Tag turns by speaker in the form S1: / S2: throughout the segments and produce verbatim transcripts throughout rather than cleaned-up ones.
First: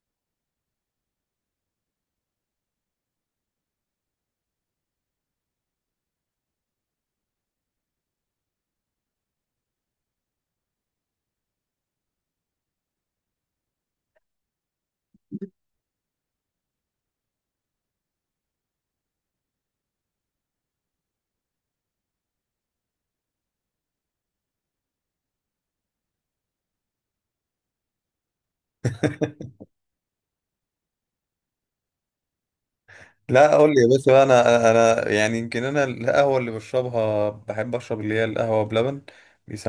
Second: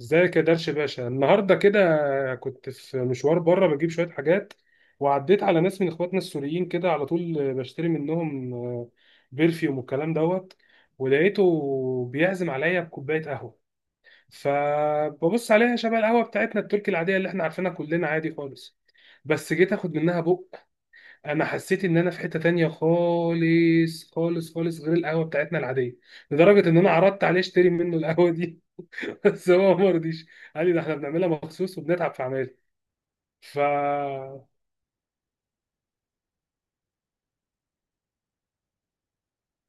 S1: ازيك يا درش باشا النهارده كده، كنت في مشوار بره بجيب شويه حاجات، وعديت على ناس من اخواتنا السوريين كده. على طول بشتري منهم آه، بيرفيوم والكلام دوت. ولقيته بيعزم عليا بكوبايه قهوه، فببص عليها شبه القهوه بتاعتنا التركي العاديه اللي احنا عارفينها كلنا عادي خالص. بس جيت اخد منها بق، انا حسيت ان انا في حته تانية خالص خالص خالص، غير القهوه بتاعتنا العاديه. لدرجه ان انا عرضت عليه اشتري منه القهوه دي. بس هو ما رضيش، قال لي ده احنا بنعملها مخصوص وبنتعب في عملها.
S2: لا،
S1: ف
S2: قول لي يا باشا بقى، انا انا يعني يمكن انا القهوه اللي بشربها بحب اشرب اللي هي القهوه بلبن.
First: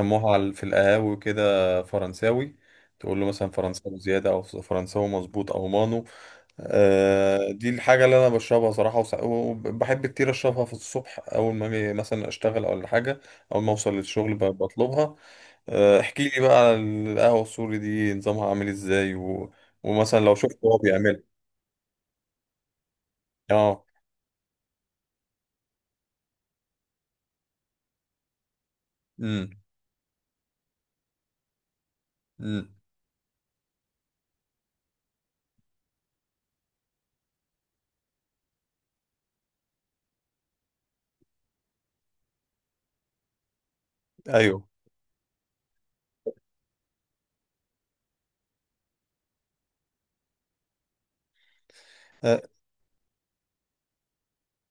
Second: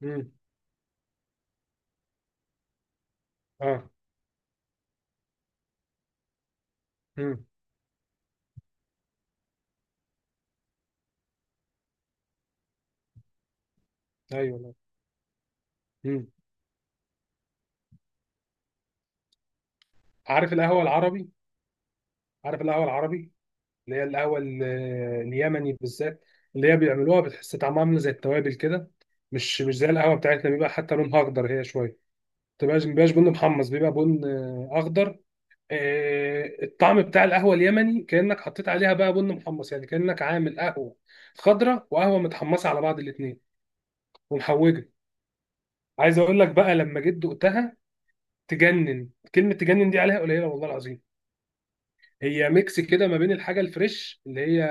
S1: مم.
S2: على- في القهاوي كده فرنساوي. تقول له مثلا
S1: اه.
S2: فرنساوي زياده او فرنساوي مظبوط او مانو.
S1: مم.
S2: آه، دي الحاجه اللي انا بشربها صراحه، وس- وبحب كتير اشربها في الصبح اول ما اجي مثلا اشتغل او حاجه. اول ما اوصل للشغل ب-
S1: ايوه لا.
S2: بطلبها. آه،
S1: مم.
S2: احكي لي بقى على القهوه السوري دي نظامها عامل ازاي، و... ومثلا لو
S1: عارف
S2: شفت هو
S1: القهوه
S2: بيعملها.
S1: العربي؟ عارف القهوه العربي
S2: اه.
S1: اللي هي القهوه ال- اليمني بالذات، اللي هي بيعملوها بتحس طعمها عامل زي التوابل كده.
S2: امم،
S1: مش مش زي القهوه بتاعتنا، بيبقى حتى لونها اخضر، هي شويه ما
S2: امم.
S1: بتبقاش ما بيبقاش بن محمص، بيبقى بن آه، اخضر. آه، الطعم بتاع القهوه اليمني كانك حطيت عليها بقى بن محمص، يعني كانك عامل قهوه خضراء وقهوه متحمصه على بعض الاثنين،
S2: ايوه.
S1: ومحوجه. عايز اقول لك بقى لما جيت دقتها تجنن، كلمه تجنن دي عليها قليله والله العظيم.
S2: أه.
S1: هي ميكس كده ما بين الحاجه الفريش اللي هي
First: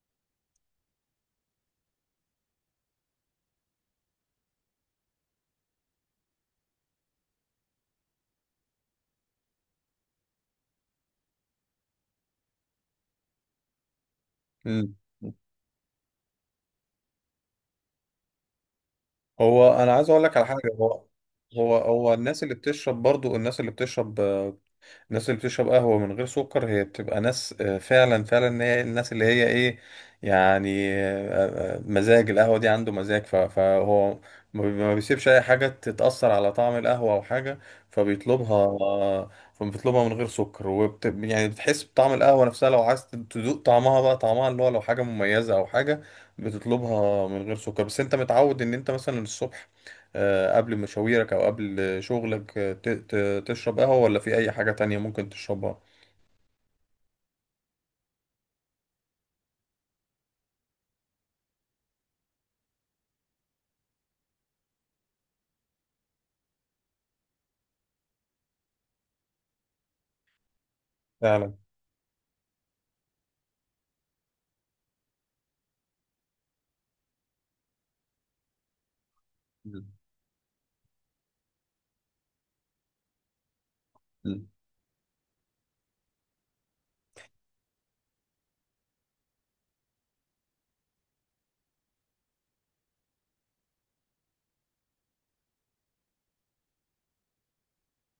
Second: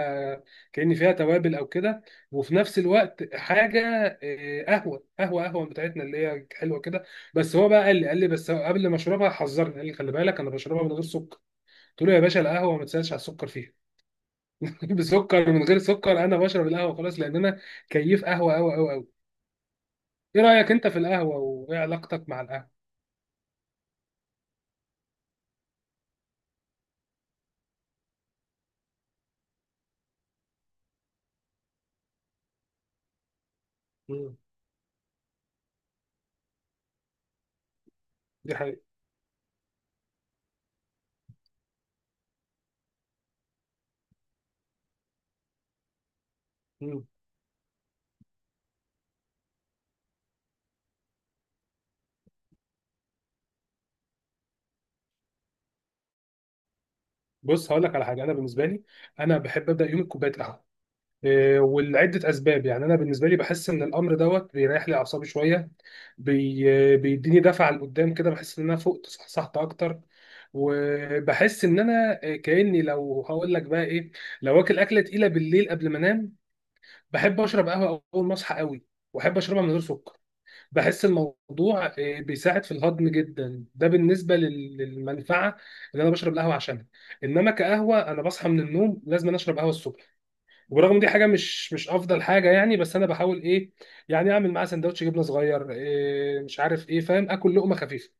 S1: كأن فيها توابل او كده، وفي نفس الوقت حاجه آه، قهوه، قهوه قهوه بتاعتنا اللي هي حلوه كده. بس هو بقى قال لي قال لي بس هو قبل ما اشربها حذرني، قال لي خلي بالك انا بشربها من غير سكر. قلت له يا باشا القهوه ما تسالش على السكر فيها.
S2: مم.
S1: بسكر من غير سكر، انا بشرب القهوه خلاص، لان انا كيف قهوه قوي قوي قوي.
S2: هو انا عايز اقول لك
S1: ايه
S2: على حاجه.
S1: رايك انت في
S2: هو
S1: القهوه،
S2: هو
S1: وايه
S2: هو
S1: علاقتك مع
S2: الناس اللي
S1: القهوه؟
S2: بتشرب برضو الناس اللي بتشرب الناس اللي بتشرب قهوة من غير سكر هي بتبقى ناس، آه، فعلا فعلا، هي الناس اللي هي ايه، يعني آه، آه، مزاج. القهوة دي عنده مزاج. ف- فهو
S1: مم.
S2: ما بي- ما بيسيبش اي حاجة تتأثر على طعم القهوة او حاجة. فبيطلبها
S1: دي حقيقة.
S2: آه، فبيطلبها من غير سكر، وبت يعني بتحس بطعم القهوة نفسها لو عايز تدوق طعمها بقى، طعمها اللي هو لو حاجة مميزة او حاجة. بتطلبها من غير سكر. بس انت متعود ان انت مثلا الصبح، آه، قبل مشاويرك او قبل شغلك، آه، ت- ت- تشرب قهوة ولا في اي حاجة تانية ممكن تشربها؟
S1: بص هقول لك على حاجه، انا بالنسبه لي انا بحب ابدا يومي بكوبايه قهوه. إيه، ولعده اسباب. يعني انا بالنسبه لي بحس ان الامر دوت بيريح لي اعصابي شويه، بي... بيديني دفعه لقدام كده، بحس ان انا فقت صحصحت اكتر.
S2: فعلا.
S1: وبحس ان انا إيه، كاني، لو هقول لك بقى ايه، لو واكل اكله تقيله بالليل قبل ما انام، بحب اشرب قهوه اول ما اصحى قوي، واحب اشربها من غير
S2: مم.
S1: سكر. بحس الموضوع آه، بيساعد في الهضم جدا. ده بالنسبه
S2: مم.
S1: لل- للمنفعه اللي انا بشرب القهوه عشانها. انما كقهوه، انا بصحى من النوم لازم أنا اشرب قهوه الصبح. وبرغم دي حاجه مش مش افضل حاجه يعني، بس انا بحاول ايه، يعني اعمل معاها سندوتش جبنه صغير، إيه مش عارف ايه، فاهم، اكل لقمه خفيفه.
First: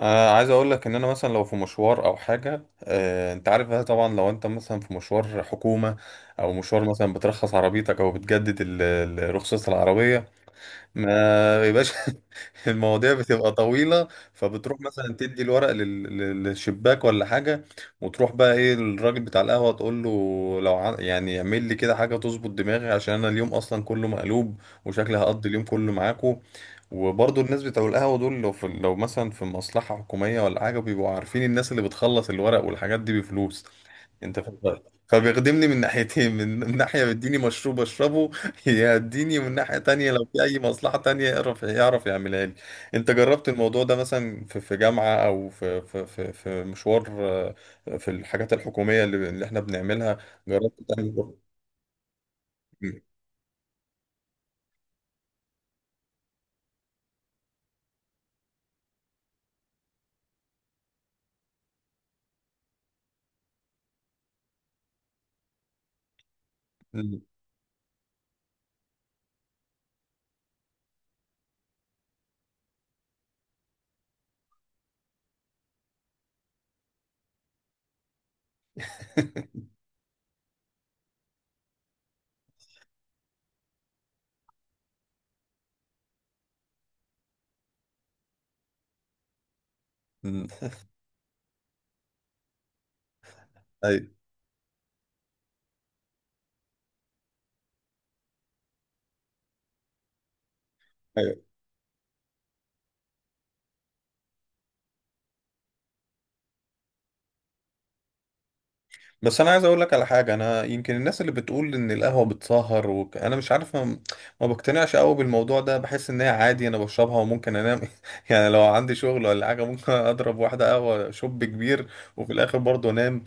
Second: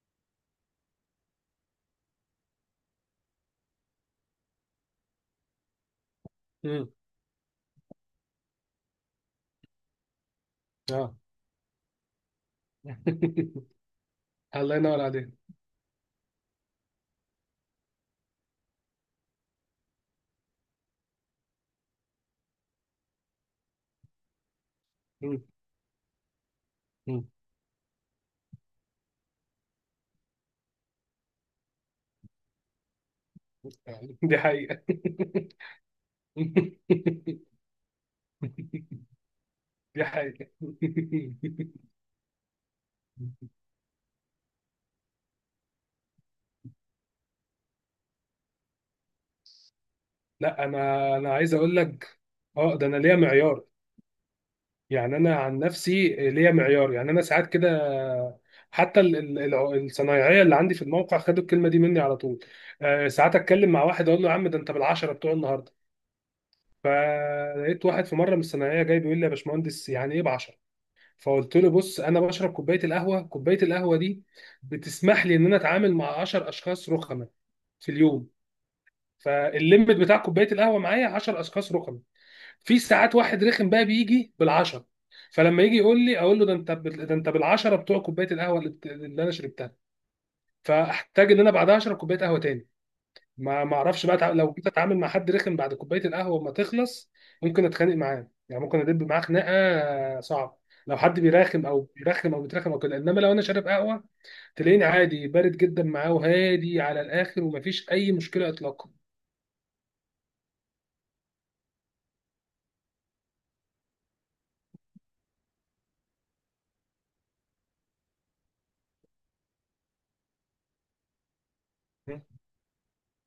S2: آه، عايز اقول لك ان انا مثلا لو في مشوار او حاجة، آه، انت عارف بقى طبعا لو انت مثلا في مشوار حكومة او مشوار
S1: امم.
S2: مثلا بترخص عربيتك او بتجدد ال- ال- رخصة العربية،
S1: اه.
S2: ما يبقاش المواضيع بتبقى طويلة،
S1: الله
S2: فبتروح
S1: ينور
S2: مثلا
S1: عليك.
S2: تدي الورق لل- لل- للشباك ولا حاجة. وتروح بقى ايه الراجل بتاع القهوة تقول له لو ع- يعني اعمل لي كده حاجة تظبط دماغي عشان انا اليوم اصلا كله مقلوب وشكلي
S1: مم.
S2: هقضي اليوم كله معاكو.
S1: مم.
S2: وبرضه الناس بتوع القهوة دول، لو في لو مثلا في مصلحة حكومية ولا حاجة، بيبقوا عارفين الناس اللي بتخلص الورق والحاجات دي بفلوس.
S1: دي
S2: انت فاهم؟
S1: حقيقه.
S2: فبيخدمني من ناحيتين، من من ناحية بيديني مشروب اشربه، يديني من ناحية
S1: دي
S2: تانية لو في
S1: حقيقه.
S2: أي مصلحة تانية يعرف يعرف يعملها لي. أنت جربت الموضوع ده مثلا في في جامعة أو في في في في مشوار، آه، في الحاجات الحكومية اللي اللي إحنا بنعملها؟
S1: لا،
S2: جربت
S1: انا
S2: تعمل؟
S1: انا عايز اقول لك، اه ده انا
S2: م-
S1: ليا معيار. يعني انا عن نفسي ليا معيار. يعني انا ساعات كده، حتى ال- ال- الع- الصنايعيه اللي عندي في الموقع خدوا الكلمه دي مني على طول. آه، ساعات اتكلم مع واحد اقول له يا عم ده انت بالعشره بتوع النهارده.
S2: م-
S1: فلقيت واحد في مره من الصنايعيه جاي بيقول لي يا باشمهندس يعني ايه بعشره. فقلت له بص، انا بشرب كوبايه القهوه، كوبايه القهوه دي بتسمح لي ان انا اتعامل مع عشرة اشخاص رخمه في اليوم. فالليمت بتاع كوبايه القهوه معايا عشرة اشخاص رخمه. في ساعات واحد رخم بقى بيجي بالعشرة، فلما يجي يقول لي اقول له ده انت بال- ده انت بالعشرة بتوع كوبايه القهوه اللي بت- اللي انا شربتها.
S2: م.
S1: فاحتاج ان انا بعدها اشرب كوبايه قهوه تاني. ما ما اعرفش
S2: أيوه.
S1: بقى أتع- لو جيت اتعامل مع حد رخم بعد كوبايه القهوه ما تخلص، ممكن اتخانق معاه، يعني ممكن ادب معاه خناقه صعبه. لو حد بيراخم او بيرخم او بيترخم او كده. انما لو انا شارب قهوه، تلاقيني عادي بارد جدا معاه، وهادي على الاخر، ومفيش اي مشكله اطلاقا.
S2: بس انا عايز اقول لك على حاجه. انا يمكن الناس اللي بتقول ان القهوه بتسهر، وك... انا مش عارف، ما, ما بقتنعش قوي بالموضوع ده. بحس ان هي عادي انا بشربها وممكن انام يعني لو عندي شغل ولا حاجه ممكن اضرب واحده قهوه شوب كبير
S1: م.
S2: وفي الاخر برضه انام.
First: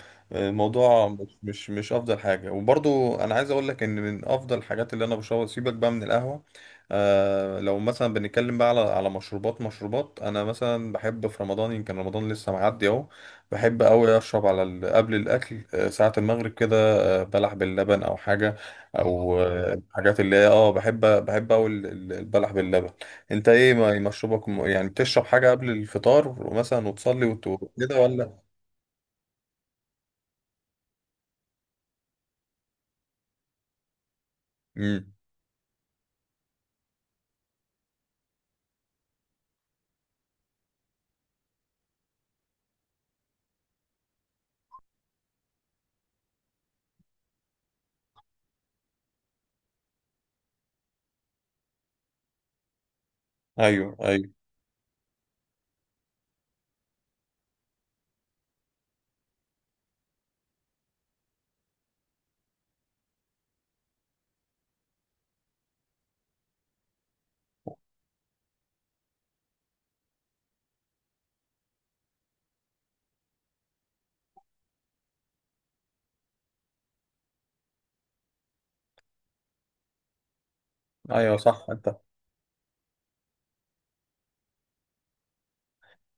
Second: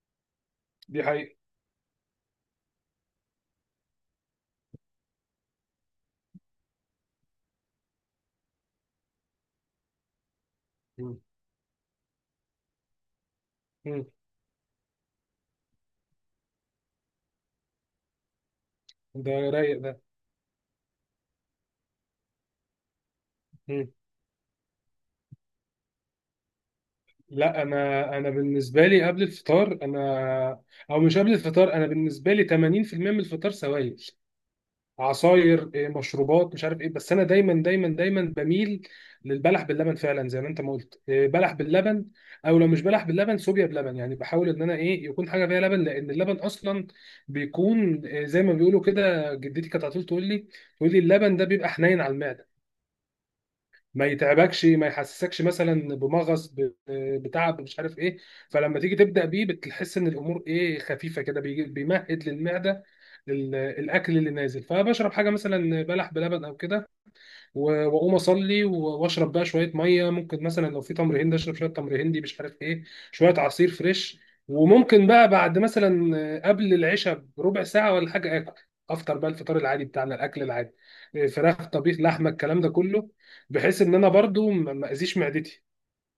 S1: دي
S2: الموضوع مش
S1: حقيقه.
S2: مش مش افضل حاجه. وبرضه انا عايز اقول لك ان من افضل الحاجات اللي انا بشربها، سيبك بقى من القهوه. آه لو مثلا بنتكلم بقى على على مشروبات، مشروبات انا مثلا
S1: مم.
S2: بحب في رمضان، يمكن رمضان لسه معدي اهو، بحب
S1: مم.
S2: أوي أشرب على ال- قبل الأكل، آه، ساعة المغرب كده، آه، بلح باللبن أو حاجة. أو
S1: ده
S2: اه، آه،
S1: رايق.
S2: حاجات اللي هي أه بحب، بحب أوي ال- ال- البلح باللبن. أنت إيه
S1: ده
S2: ما- مشروبك، م- يعني بتشرب حاجة قبل الفطار مثلا وتصلي وت-
S1: لا،
S2: وكده
S1: انا انا
S2: ولا؟
S1: بالنسبه لي قبل الفطار انا، او مش قبل الفطار، انا بالنسبه لي ثمانين في المية من الفطار سوائل،
S2: مم.
S1: عصاير، إيه، مشروبات، مش عارف ايه. بس انا دايما دايما دايما بميل للبلح باللبن، فعلا زي ما انت ما قلت، إيه، بلح باللبن، او لو مش بلح باللبن صوبيا بلبن. يعني بحاول ان انا ايه، يكون حاجه فيها لبن، لان اللبن اصلا بيكون إيه، زي ما بيقولوا كده، جدتي كانت على طول تقول لي، تقول لي اللبن ده بيبقى حنين على المعده،
S2: أيوه.
S1: ما
S2: أيوه.
S1: يتعبكش، ما يحسسكش مثلا بمغص ب- بتعب، مش عارف ايه. فلما تيجي تبدا بيه بتحس ان الامور ايه خفيفه كده، بيجي- بيمهد للمعده، للاكل اللي نازل. فبشرب حاجه مثلا بلح بلبن او كده، و- واقوم اصلي و- واشرب بقى شويه ميه. ممكن مثلا لو في تمر هندي اشرب شويه تمر هندي، مش عارف ايه، شويه عصير فريش. وممكن بقى بعد مثلا قبل العشاء بربع ساعه ولا حاجه، اكل، افطر بقى الفطار العادي بتاعنا، الاكل العادي،
S2: أيوه صح.
S1: فراخ،
S2: أنت
S1: طبيخ، لحمه، الكلام ده كله، بحيث ان انا برضو ما ما اذيش معدتي.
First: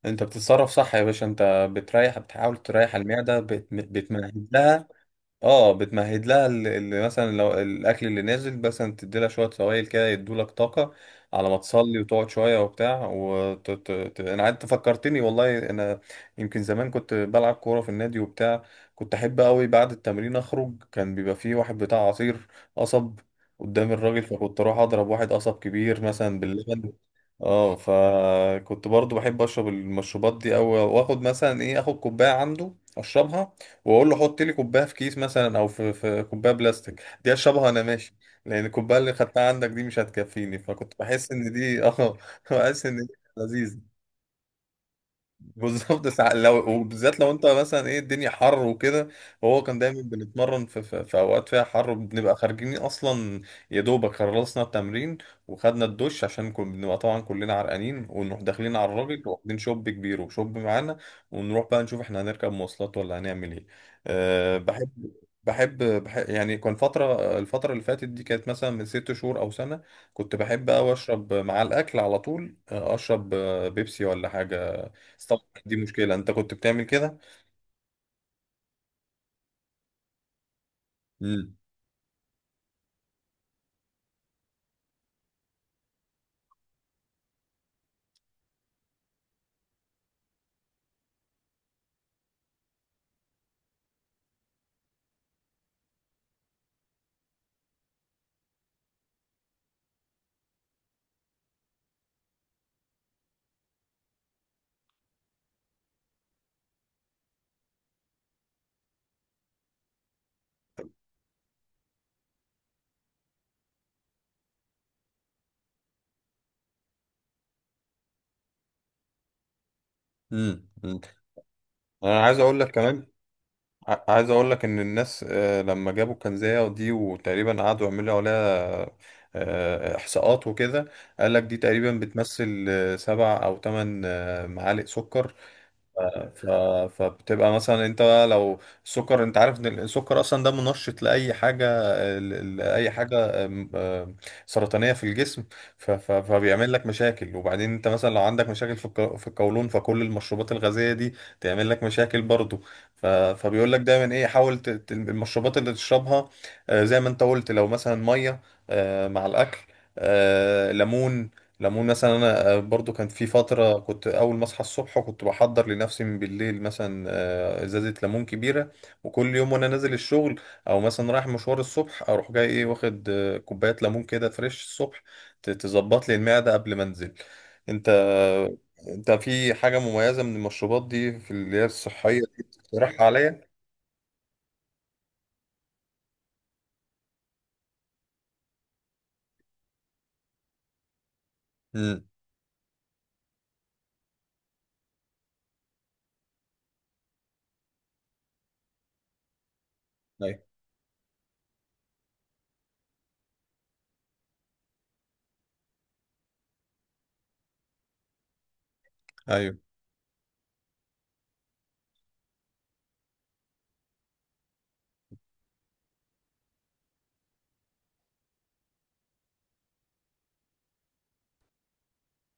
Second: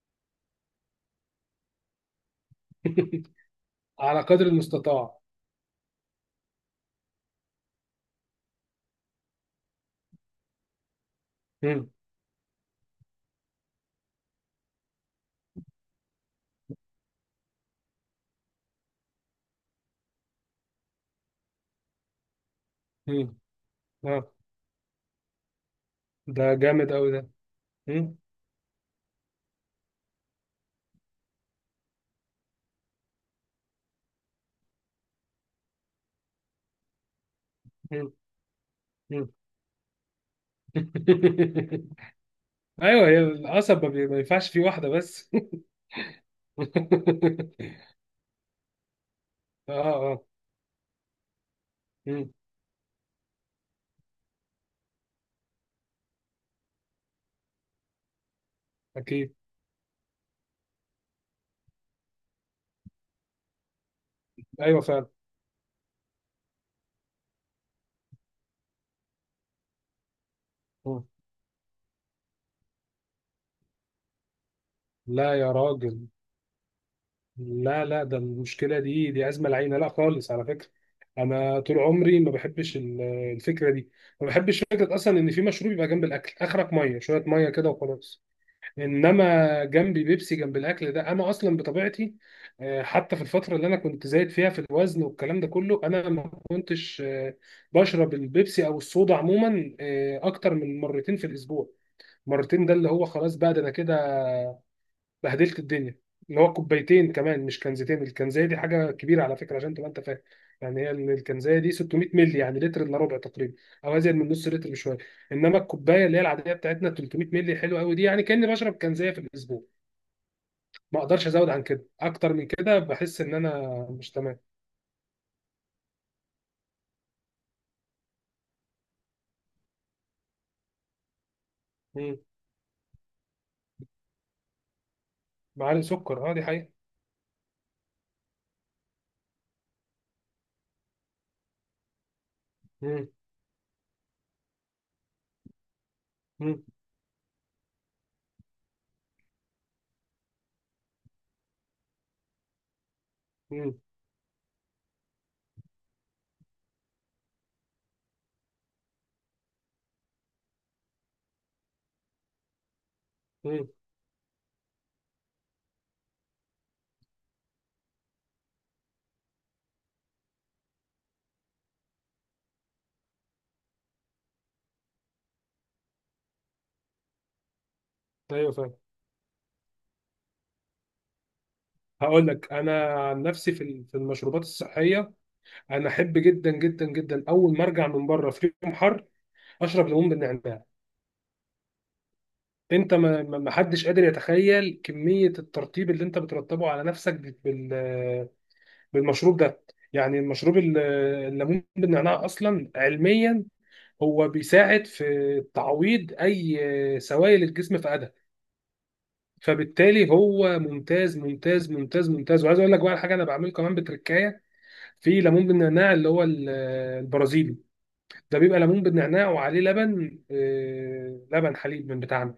S2: أنت بتتصرف صح يا باشا. أنت بتريح، بتحاول تريح المعدة، بت-
S1: على قدر
S2: بتمهد لها.
S1: المستطاع.
S2: اه، بتمهد لها اللي مثلا لو الاكل اللي نازل مثلا تدي لها شويه سوائل كده يدوا لك طاقه على ما
S1: مم.
S2: تصلي وتقعد شويه وبتاع. وت... ت... ت... انا قعدت فكرتني والله انا. يمكن زمان كنت بلعب كوره في النادي وبتاع. كنت احب قوي بعد التمرين اخرج، كان بيبقى فيه واحد بتاع عصير قصب
S1: مم.
S2: قدام الراجل،
S1: آه.
S2: فكنت اروح اضرب واحد قصب كبير مثلا
S1: ده جامد
S2: باللبن.
S1: قوي ده.
S2: اه،
S1: مم.
S2: فكنت برضو بحب اشرب المشروبات دي. او واخد مثلا ايه، اخد كوبايه عنده اشربها، واقول له حط لي كوبايه في كيس مثلا او في في كوبايه بلاستيك، دي اشربها انا
S1: مم.
S2: ماشي، لان الكوبايه اللي
S1: مم.
S2: خدتها عندك دي مش هتكفيني. فكنت بحس ان دي اه، بحس ان
S1: ايوه،
S2: دي
S1: هي
S2: لذيذه.
S1: القصب ما بي- ما ينفعش فيه واحده بس.
S2: بالظبط. ساعة لو، وبالذات لو انت مثلا ايه الدنيا حر وكده. وهو
S1: اه.
S2: كان دايما
S1: اه.
S2: بنتمرن في, في, في, اوقات فيها حر
S1: مم.
S2: وبنبقى خارجين اصلا. يا دوبك خلصنا التمرين وخدنا الدش، عشان كنا بنبقى طبعا كلنا عرقانين، ونروح داخلين على الراجل
S1: اكيد.
S2: واخدين شوب كبير وشوب معانا، ونروح بقى نشوف احنا هنركب مواصلات ولا هنعمل ايه. أه،
S1: ايوه فعلا.
S2: بحب بحب بحب يعني كان فترة الفترة اللي فاتت دي كانت مثلا من ست شهور أو سنة، كنت بحب أوي
S1: مم.
S2: أشرب مع الأكل على طول، آه، أشرب آه، بيبسي ولا حاجة.
S1: لا يا
S2: دي
S1: راجل.
S2: مشكلة، انت كنت بتعمل كده؟
S1: لا لا، ده المشكله دي دي ازمه العينه، لا خالص على فكره.
S2: امم
S1: انا طول عمري ما بحبش ال- الفكره دي. ما بحبش فكره اصلا ان في مشروب يبقى جنب الاكل. اخرك ميه، شويه ميه كده وخلاص. انما جنبي بيبسي جنب الاكل، ده انا اصلا بطبيعتي آه، حتى في الفتره اللي انا كنت زايد فيها في الوزن والكلام ده كله، انا ما كنتش آه، بشرب البيبسي او الصودا عموما آه، اكتر من مرتين في الاسبوع. مرتين ده اللي هو خلاص بقى، ده انا كده بهدلت الدنيا. اللي هو كوبايتين كمان، مش كنزتين. الكنزايه دي حاجه كبيره على فكره، عشان تبقى انت فاهم. يعني هي ال- الكنزايه دي ستمائة مللي، يعني لتر الا ربع تقريبا، او ازيد من نص لتر بشويه. انما الكوبايه اللي هي العاديه بتاعتنا تلتمية مللي حلوه قوي دي. يعني كاني بشرب كنزايه في الاسبوع.
S2: امم
S1: ما اقدرش ازود عن كده،
S2: انا
S1: اكتر
S2: عايز
S1: من
S2: اقول لك
S1: كده
S2: كمان،
S1: بحس ان انا
S2: ع-
S1: مش
S2: عايز
S1: تمام.
S2: اقول لك ان الناس، آه، لما جابوا الكنزية دي وتقريبا قعدوا يعملوا عليها آه، احصاءات وكده، قال لك دي تقريبا
S1: مم.
S2: بتمثل آه، سبع او ثمان معالق سكر.
S1: معالق سكر، اه دي
S2: ف...
S1: حقيقه.
S2: فبتبقى مثلا انت بقى لو السكر، انت عارف ان السكر اصلا ده منشط لاي حاجه، ل- لاي
S1: مم.
S2: حاجه ام- ام سرطانيه في الجسم. ف... ف...
S1: مم.
S2: فبيعمل لك مشاكل. وبعدين انت مثلا لو عندك مشاكل في الق- في القولون، فكل المشروبات الغازيه دي تعمل لك مشاكل برضو. ف... فبيقول
S1: مم.
S2: لك دايما ايه، حاول، ت... ت- المشروبات اللي تشربها، آه، زي ما انت قلت، لو مثلا ميه آه، مع الاكل، آه، ليمون. ليمون مثلا، انا آه، برضو كانت في
S1: مم.
S2: فتره كنت اول ما اصحى الصبح كنت بحضر لنفسي من بالليل مثلا آه، ازازه ليمون كبيره، وكل يوم وانا نازل الشغل او مثلا رايح مشوار الصبح اروح جاي ايه، واخد آه، كوبايه ليمون كده فريش الصبح ت- تظبط لي المعده قبل ما انزل. انت
S1: ايوه فاهم.
S2: انت في حاجه مميزه من المشروبات دي، في اللي هي الصحيه
S1: هقول
S2: دي
S1: لك انا
S2: تقترحها
S1: عن
S2: عليا؟
S1: نفسي في ال- في المشروبات الصحيه، انا احب جدا جدا جدا اول ما ارجع من بره في يوم حر اشرب ليمون بالنعناع.
S2: امم.
S1: انت ما ما- ما حدش قادر يتخيل كميه الترطيب اللي انت بترطبه على نفسك بال- بال- بالمشروب ده. يعني
S2: ايوه.
S1: المشروب ال- الليمون بالنعناع اصلا علميا هو بيساعد في تعويض اي سوائل الجسم فقدها،
S2: ايوه.
S1: فبالتالي هو ممتاز ممتاز ممتاز ممتاز. وعايز اقول لك بقى على حاجه، انا بعمله كمان بتركايه في ليمون بالنعناع، اللي هو ال- البرازيلي. ده بيبقى ليمون بالنعناع وعليه لبن، آه، لبن حليب من بتاعنا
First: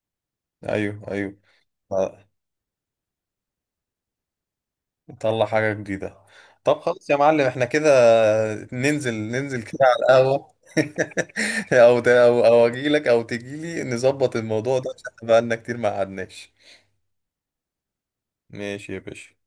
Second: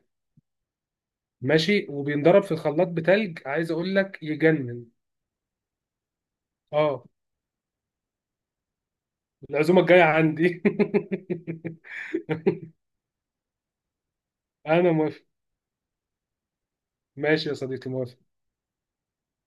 S2: ايوه. ايوه.
S1: ماشي، وبينضرب في الخلاط بتلج. عايز اقول لك يجنن.
S2: نطلع حاجة جديدة. طب
S1: اه.
S2: خلاص يا معلم، احنا كده ننزل، ننزل كده
S1: العزومه
S2: على
S1: الجايه
S2: القهوة
S1: عندي.
S2: او ت- او او اجيلك او تجيلي نظبط الموضوع ده
S1: انا موافق.
S2: عشان بقالنا كتير ما قعدناش.
S1: ماشي يا صديقي، موافق.
S2: ماشي يا باشا.